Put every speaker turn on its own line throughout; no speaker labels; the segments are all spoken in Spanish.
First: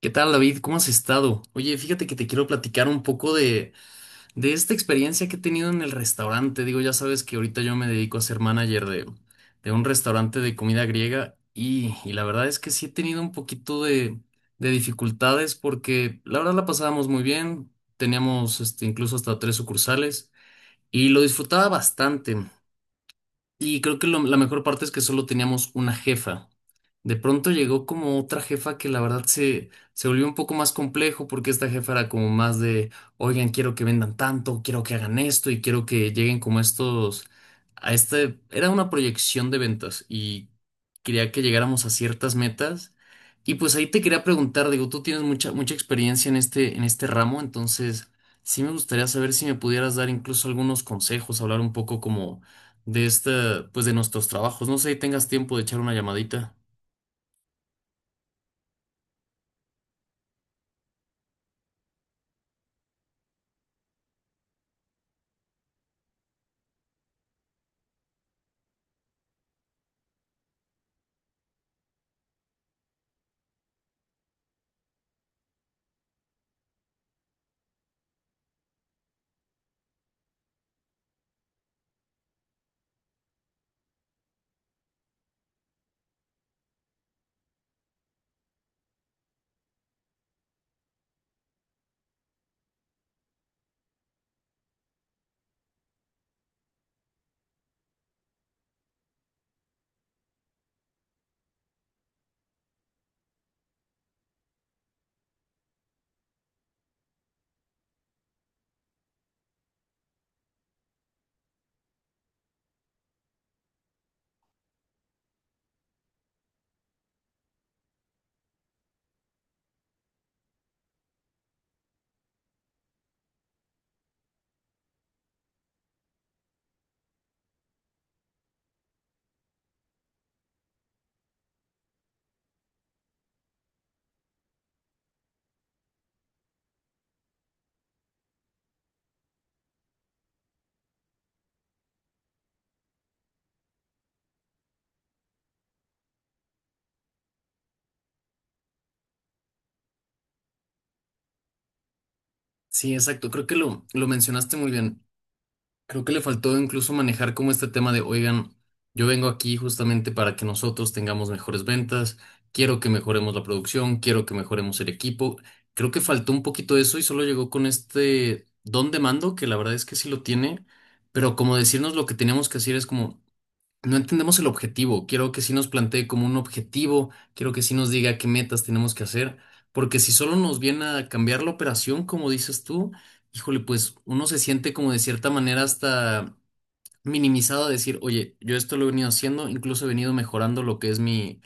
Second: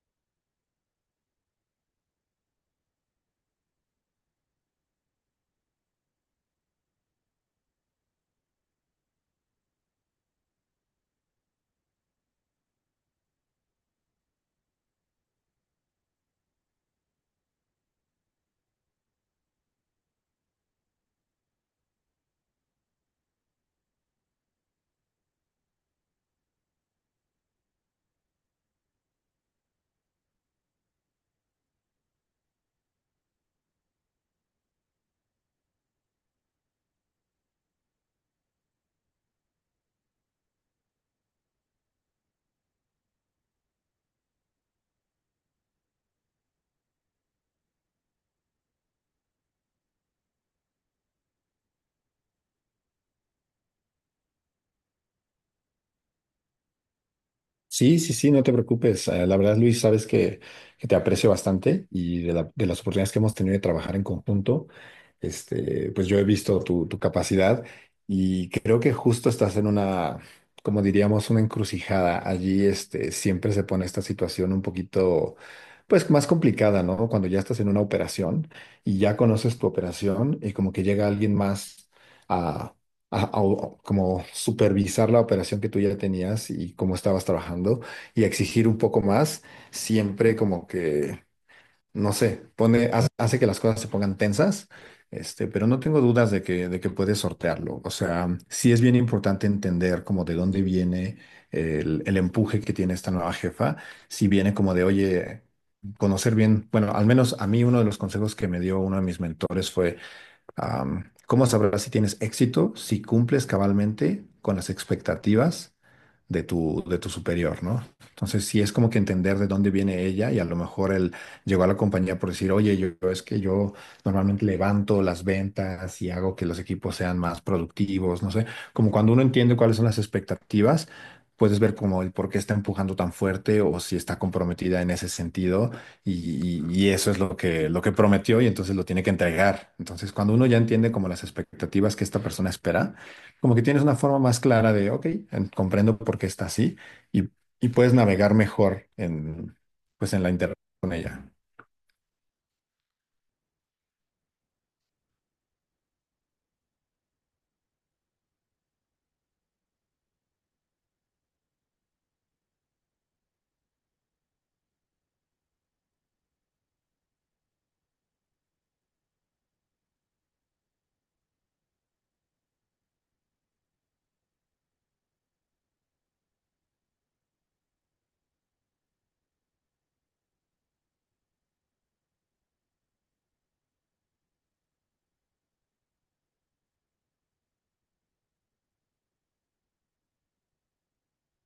¿Qué tal, David? ¿Cómo has estado? Oye, fíjate que te quiero platicar un poco de esta experiencia que he tenido en el restaurante. Digo, ya sabes que ahorita yo me dedico a ser manager de un restaurante de comida griega y la verdad es que sí he tenido un poquito de dificultades porque la verdad la pasábamos muy bien. Teníamos este, incluso hasta tres sucursales y lo disfrutaba bastante. Y creo que la mejor parte es que solo teníamos una jefa. De pronto llegó como otra jefa que la verdad se volvió un poco más complejo porque esta jefa era como más de, oigan, quiero que vendan tanto, quiero que hagan esto y quiero que lleguen como estos, a este, era una proyección de ventas y quería que llegáramos a ciertas metas. Y pues ahí te quería preguntar, digo, tú tienes mucha, mucha experiencia en este ramo, entonces sí me gustaría saber si me pudieras dar incluso algunos consejos, hablar un poco como de esta, pues de nuestros trabajos. No sé si tengas tiempo de echar una llamadita.
Sí, sí, sí, no te preocupes. La verdad, Luis, sabes que te aprecio bastante y de las oportunidades que hemos tenido de trabajar en conjunto, pues yo he visto tu capacidad y creo que justo estás en una, como diríamos, una encrucijada. Allí, siempre se pone esta situación un poquito, pues más complicada, ¿no? Cuando ya estás en una operación y ya conoces tu operación y como que llega alguien más como supervisar la operación que tú ya tenías y cómo estabas trabajando y exigir un poco más, siempre como que, no sé, pone, hace, hace que las cosas se pongan tensas, pero no tengo dudas de que puedes sortearlo. O sea, sí es bien importante entender como de dónde viene el empuje que tiene esta nueva jefa, si viene como de, oye, conocer bien, bueno, al menos a mí uno de los consejos que me dio uno de mis mentores fue. ¿Cómo sabrás si tienes éxito? Si cumples cabalmente con las expectativas de tu superior, ¿no? Entonces, sí es como que entender de dónde viene ella y a lo mejor él llegó a la compañía por decir, oye, yo es que yo normalmente levanto las ventas y hago que los equipos sean más productivos, no sé, como cuando uno entiende cuáles son las expectativas. Puedes ver como el por qué está empujando tan fuerte o si está comprometida en ese sentido y eso es lo que prometió y entonces lo tiene que entregar. Entonces, cuando uno ya entiende como las expectativas que esta persona espera, como que tienes una forma más clara de, ok, comprendo por qué está así y, y puedes navegar mejor en, pues en la interacción con ella.
Sí, exacto. Creo que lo mencionaste muy bien. Creo que le faltó incluso manejar como este tema de, oigan, yo vengo aquí justamente para que nosotros tengamos mejores ventas, quiero que mejoremos la producción, quiero que mejoremos el equipo. Creo que faltó un poquito eso y solo llegó con este don de mando, que la verdad es que sí lo tiene, pero como decirnos lo que teníamos que hacer es como... No entendemos el objetivo. Quiero que sí nos plantee como un objetivo, quiero que sí nos diga qué metas tenemos que hacer, porque si solo nos viene a cambiar la operación, como dices tú, híjole, pues uno se siente como de cierta manera hasta minimizado a decir, oye, yo esto lo he venido haciendo, incluso he venido mejorando lo que es mi,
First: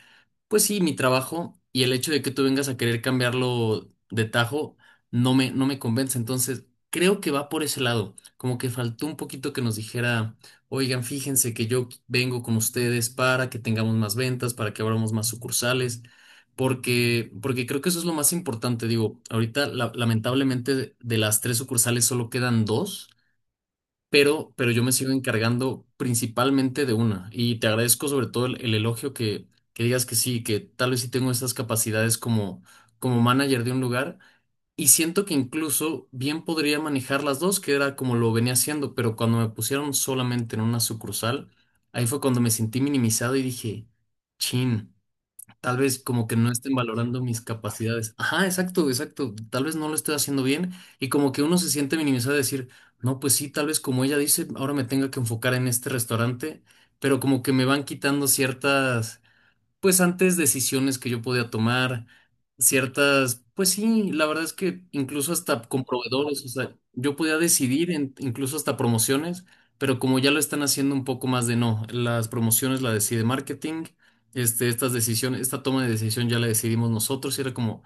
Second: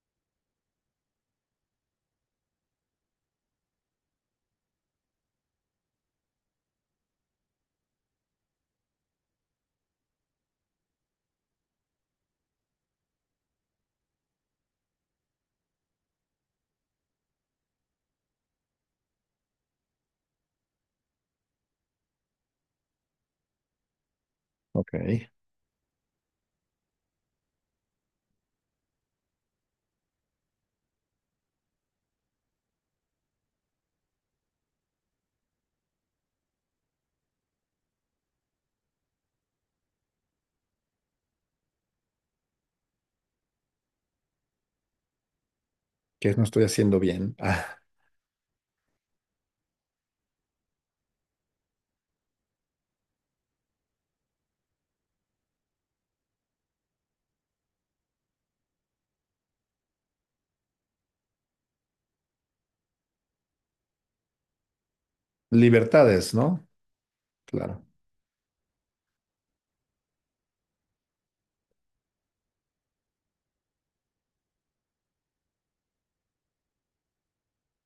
pues sí, mi trabajo y el hecho de que tú vengas a querer cambiarlo de tajo no me convence. Entonces, creo que va por ese lado. Como que faltó un poquito que nos dijera, oigan, fíjense que yo vengo con ustedes para que tengamos más ventas, para que abramos más sucursales, porque creo que eso es lo más importante. Digo, ahorita lamentablemente de las tres sucursales solo quedan dos pero yo me
Ok,
sigo encargando principalmente de una. Y te agradezco sobre todo el elogio que digas que sí, que tal vez sí tengo estas capacidades como, como manager de un lugar. Y siento que incluso bien podría manejar las dos, que era como lo venía haciendo, pero cuando me pusieron solamente en una sucursal, ahí fue cuando me sentí minimizado y dije, chin. Tal vez como
¿qué
que
no
no
estoy
estén
haciendo
valorando
bien?
mis
Ah,
capacidades. Ajá, exacto, exacto. Tal vez no lo estoy haciendo bien y como que uno se siente minimizado de decir, no, pues sí, tal vez como ella dice, ahora me tenga que enfocar en este restaurante, pero como que me van quitando ciertas pues antes decisiones que yo podía tomar, ciertas, pues sí, la verdad es que incluso hasta con
libertades,
proveedores, o
¿no?
sea, yo podía
Claro.
decidir incluso hasta promociones, pero como ya lo están haciendo un poco más de no, las promociones la decide marketing, este, estas decisiones, esta toma de decisión ya la decidimos nosotros y era como,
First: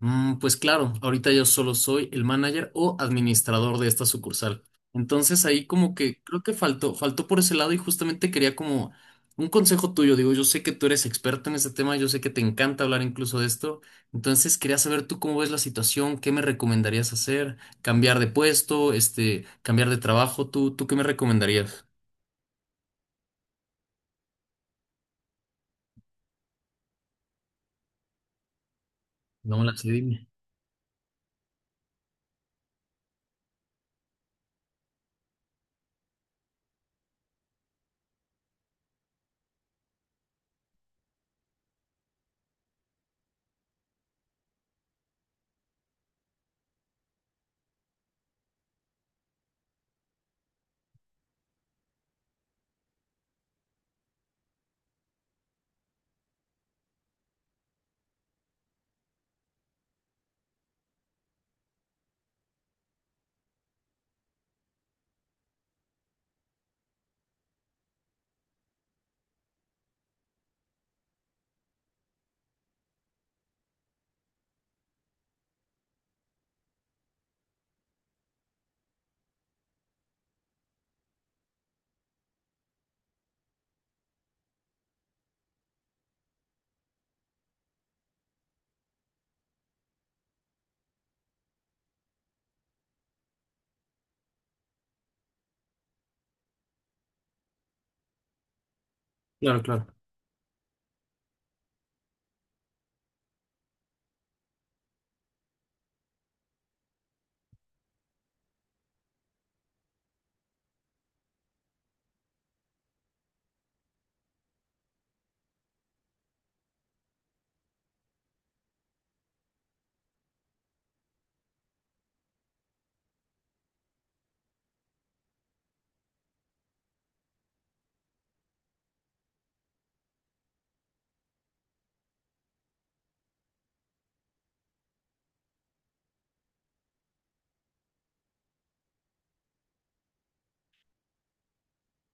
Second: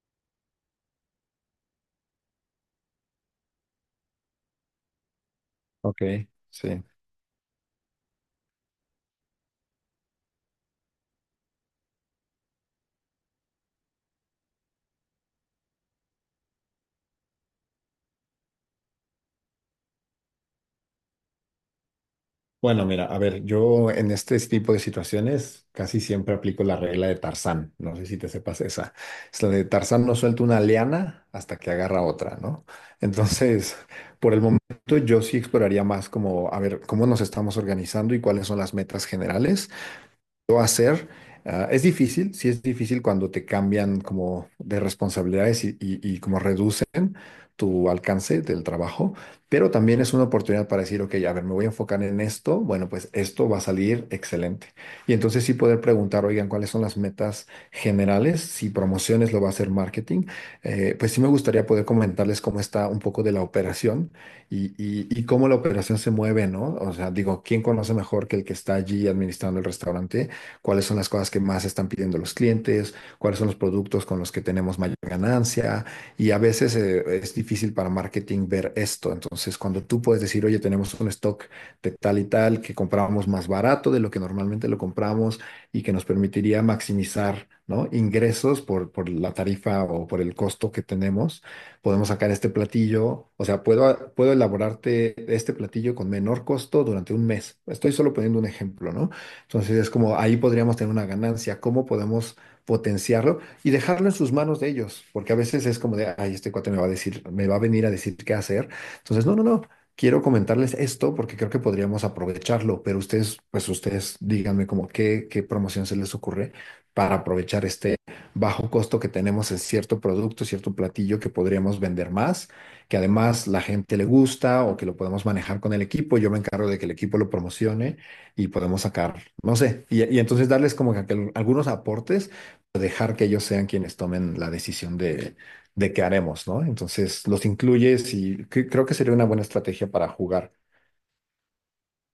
pues claro, ahorita yo solo soy el manager o administrador de esta sucursal. Entonces ahí como
Ok,
que creo que
sí.
faltó, faltó por ese lado y justamente quería como un consejo tuyo, digo, yo sé que tú eres experto en este tema, yo sé que te encanta hablar incluso de esto, entonces quería saber tú cómo ves la situación, qué me recomendarías hacer, cambiar de puesto, este, cambiar de trabajo, tú qué me recomendarías?
Bueno, mira, a ver, yo en este tipo de situaciones casi siempre aplico la regla de Tarzán. No sé si te sepas esa. Es la
No,
de
la sé,
Tarzán, no
dime.
suelta una liana hasta que agarra otra, ¿no? Entonces, por el momento yo sí exploraría más como, a ver, cómo nos estamos organizando y cuáles son las metas generales lo hacer. Ah, es difícil, sí es difícil cuando te cambian como de responsabilidades y como reducen tu alcance del trabajo, pero también es una oportunidad para decir, ok, a ver, me voy a enfocar en esto, bueno, pues esto va a salir excelente. Y entonces sí poder preguntar, oigan, ¿cuáles son las metas generales? Si promociones lo va a hacer marketing, pues sí me gustaría poder comentarles cómo está un poco de la operación y cómo la operación se mueve, ¿no? O sea, digo, ¿quién conoce mejor que el que está allí administrando el restaurante? Cuáles son las cosas que más están pidiendo los clientes, cuáles son los productos con los que tenemos mayor ganancia. Y a veces es difícil para marketing ver esto. Entonces, cuando tú puedes decir, oye, tenemos un stock de tal y tal que compramos más barato de lo que normalmente lo compramos y que nos permitiría maximizar, ¿no?, ingresos por la tarifa o por el costo que tenemos, podemos sacar este platillo, o sea, puedo elaborarte este platillo con menor costo durante un mes. Estoy solo poniendo un ejemplo, ¿no?
Claro,
Entonces
claro.
es como ahí podríamos tener una ganancia, cómo podemos potenciarlo y dejarlo en sus manos de ellos, porque a veces es como de, ay, este cuate me va a decir, me va a venir a decir qué hacer. Entonces, no, no, no, quiero comentarles esto porque creo que podríamos aprovecharlo, pero ustedes, pues ustedes díganme como qué, qué promoción se les ocurre para aprovechar este bajo costo que tenemos en cierto producto, cierto platillo que podríamos vender más, que además la gente le gusta o que lo podemos manejar con el equipo. Yo me encargo de que el equipo lo promocione y podemos sacar, no sé, y entonces darles como que algunos aportes, dejar que ellos sean quienes tomen la decisión de qué haremos, ¿no? Entonces los incluyes y creo que sería una buena estrategia para jugar.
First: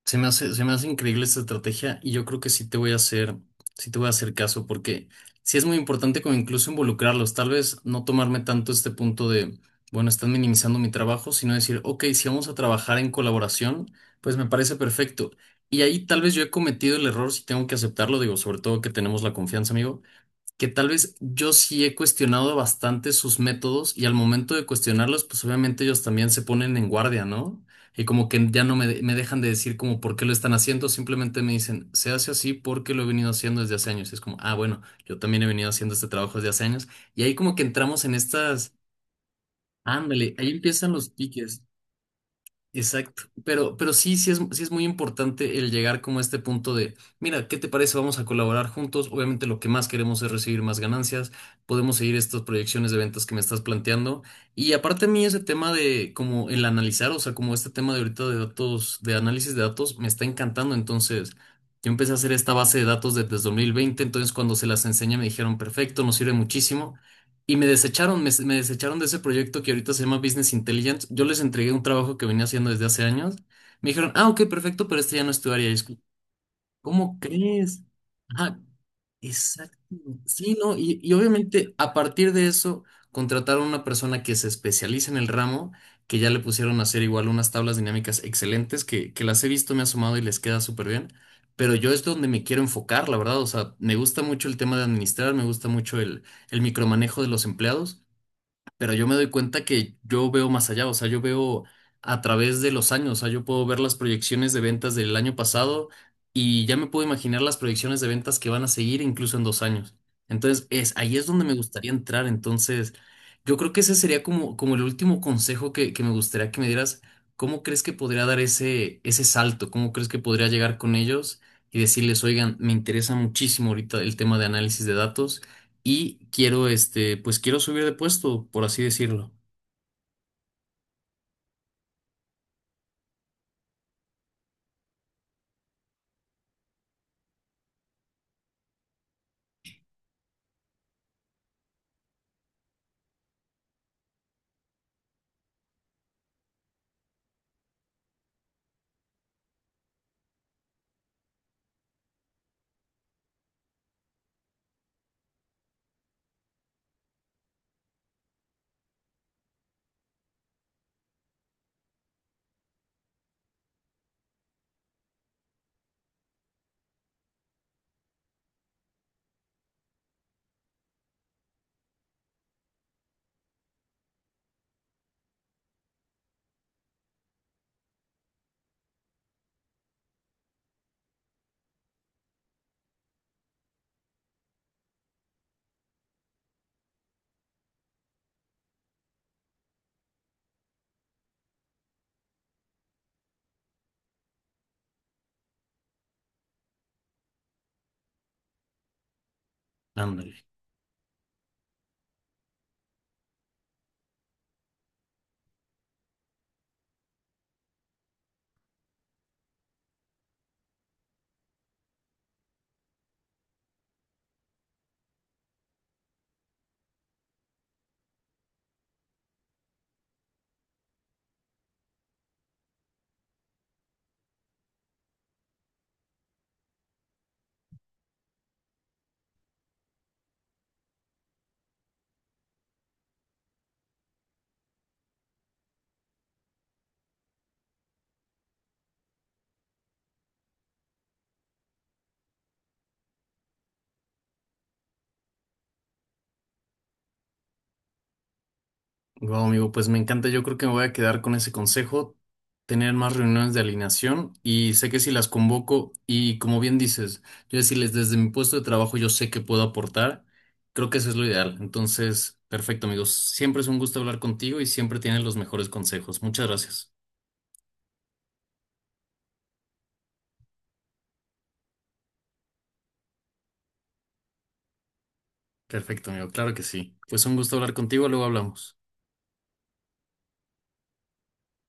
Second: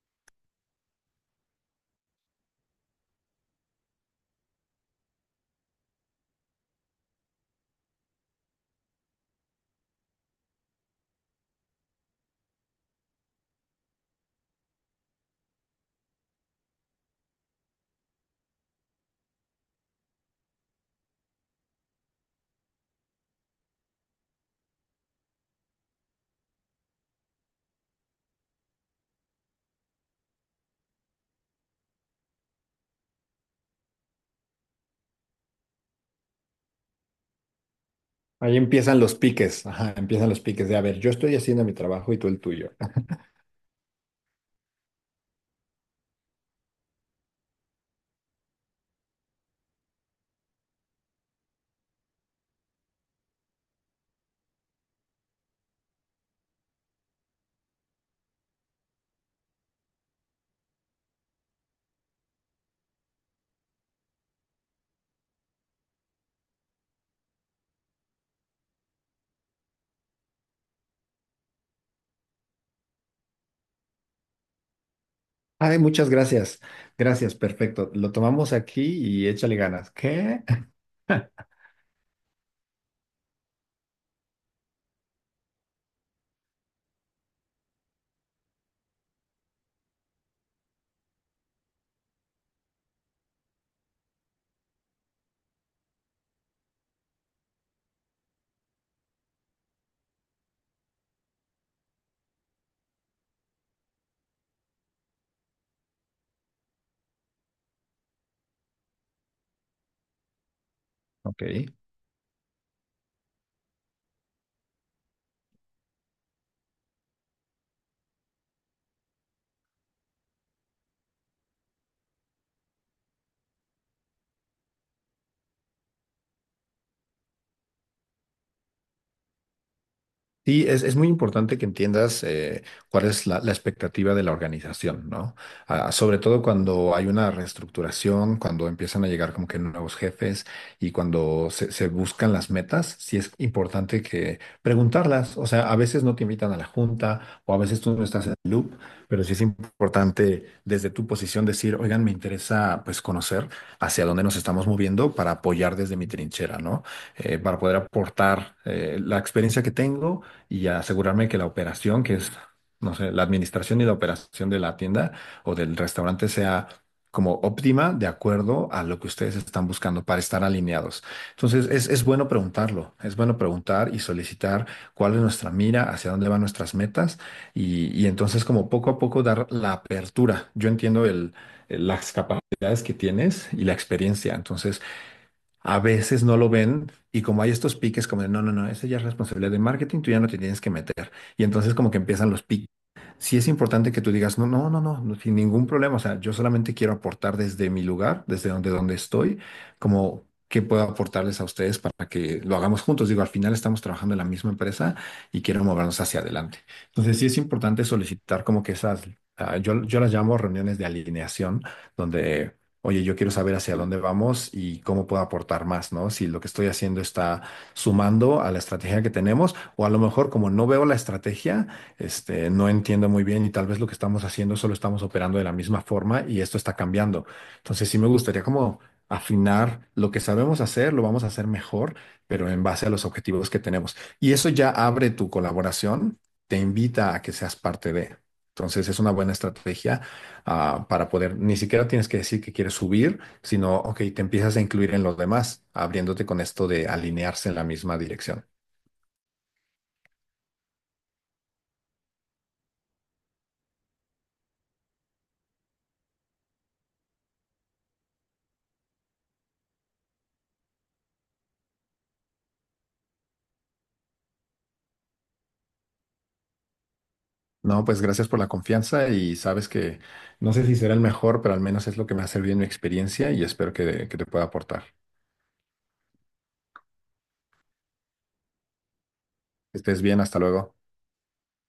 Se me hace increíble esta estrategia y yo creo que sí te voy a hacer caso porque sí es muy importante como incluso involucrarlos, tal vez no tomarme tanto este punto de, bueno, están minimizando mi trabajo, sino decir, ok, si vamos a trabajar en colaboración, pues me parece perfecto. Y ahí tal vez yo he cometido el error, si tengo que aceptarlo, digo, sobre todo que tenemos la confianza, amigo que tal vez yo sí he cuestionado bastante sus métodos y al momento de cuestionarlos, pues obviamente ellos también se ponen en guardia, ¿no? Y como que ya no me, me dejan de decir como por qué lo están haciendo, simplemente me dicen, se hace así porque lo he venido haciendo desde hace años. Y es como, ah, bueno, yo también he venido haciendo este trabajo desde hace años. Y ahí como que entramos en
Ahí
estas,
empiezan los piques, ajá, empiezan
ándale,
los
ahí
piques de, a
empiezan
ver, yo
los
estoy
piques.
haciendo mi trabajo y tú el tuyo.
Exacto, pero sí, sí es muy importante el llegar como a este punto de, mira, ¿qué te parece? Vamos a colaborar juntos. Obviamente lo que más queremos es recibir más ganancias, podemos seguir estas proyecciones de ventas que me estás planteando. Y aparte a mí ese tema de como el analizar, o sea, como este tema de ahorita de datos, de análisis de datos, me está encantando. Entonces, yo empecé a hacer esta base de datos desde 2020, entonces cuando se las enseñé me dijeron, perfecto, nos sirve muchísimo. Y me desecharon, me desecharon de ese proyecto que ahorita se llama Business Intelligence. Yo les entregué un trabajo que venía haciendo desde hace años. Me dijeron, ah, ok, perfecto, pero este ya no es tu área.
Ay, muchas gracias,
¿Cómo
gracias,
crees?
perfecto. Lo tomamos
Ajá,
aquí y échale
exacto.
ganas. ¿Qué?
Sí, ¿no? Y obviamente a partir de eso contrataron a una persona que se especializa en el ramo, que ya le pusieron a hacer igual unas tablas dinámicas excelentes, que las he visto, me he asomado y les queda súper bien. Pero yo es donde me quiero enfocar, la verdad. O sea, me gusta mucho el tema de administrar, me gusta mucho el micromanejo de los empleados pero yo me doy cuenta que yo veo más allá, o sea, yo veo a través de los años, o sea, yo puedo ver las proyecciones de ventas del año pasado y ya me puedo imaginar las proyecciones de ventas que van a seguir incluso en 2 años. Entonces, es, ahí es donde me
Ok.
gustaría entrar. Entonces, yo creo que ese sería como, como el último consejo que me gustaría que me dieras. ¿Cómo crees que podría dar ese salto? ¿Cómo crees que podría llegar con ellos y decirles, oigan, me interesa muchísimo ahorita el tema de análisis de datos? Y quiero, este, pues quiero subir de puesto, por así decirlo.
Sí, es muy importante que entiendas cuál es la expectativa de la organización, ¿no? Ah, sobre todo cuando hay una reestructuración, cuando empiezan a llegar como que nuevos jefes y cuando se buscan las metas, sí es importante que preguntarlas. O sea, a veces no te invitan a la junta o a veces tú no estás en el loop, pero sí es importante desde tu posición decir, oigan, me interesa pues conocer hacia dónde nos estamos moviendo para apoyar desde mi trinchera, ¿no? Para poder aportar la experiencia que tengo y asegurarme que la operación, que es, no sé, la administración y la operación de la tienda o del restaurante sea como óptima de acuerdo a lo que ustedes están buscando para estar alineados. Entonces, es bueno preguntarlo, es bueno preguntar y solicitar cuál es nuestra mira, hacia dónde van nuestras metas y entonces como poco a poco dar la apertura. Yo entiendo las capacidades que tienes y la experiencia, entonces a veces no lo ven y como hay estos piques como de no, no, no, esa ya es responsabilidad de marketing, tú ya no te tienes que meter. Y entonces como que empiezan los piques. Sí es importante que tú digas, no, no, no, no, no, sin ningún problema. O sea, yo solamente quiero aportar desde mi lugar, desde donde, donde estoy, como
Ándale.
qué puedo aportarles a ustedes para que lo hagamos juntos. Digo, al final estamos trabajando en la misma empresa y quiero movernos hacia adelante. Entonces sí es importante solicitar como que esas, yo las llamo reuniones de alineación, donde oye, yo quiero saber hacia dónde vamos y cómo puedo aportar más, ¿no? Si lo que estoy haciendo está sumando a la estrategia que tenemos, o a lo mejor como no veo la estrategia, no entiendo muy bien y tal vez lo que estamos haciendo solo estamos operando de la misma forma y esto está cambiando. Entonces sí me gustaría como afinar lo que sabemos hacer, lo vamos a hacer mejor, pero en base a los objetivos que tenemos. Y eso ya abre tu colaboración, te invita a que seas parte de. Entonces es una buena estrategia para poder, ni siquiera tienes que decir que quieres subir, sino, ok, te empiezas a incluir en los demás, abriéndote con esto de alinearse en la misma dirección.
Wow, amigo, pues me encanta. Yo creo que me voy a quedar con ese consejo, tener más reuniones de alineación y sé que si las convoco y como bien dices, yo decirles desde mi puesto de trabajo yo sé que puedo aportar, creo que eso es lo ideal. Entonces, perfecto, amigos. Siempre es un gusto hablar contigo y siempre tienes los mejores consejos. Muchas gracias.
No, pues gracias por la confianza y sabes que no sé si será el mejor, pero al menos es lo que me ha servido en mi experiencia y espero que te pueda aportar.
Perfecto, amigo. Claro que sí. Pues un gusto hablar contigo, luego hablamos.
Que estés bien, hasta luego.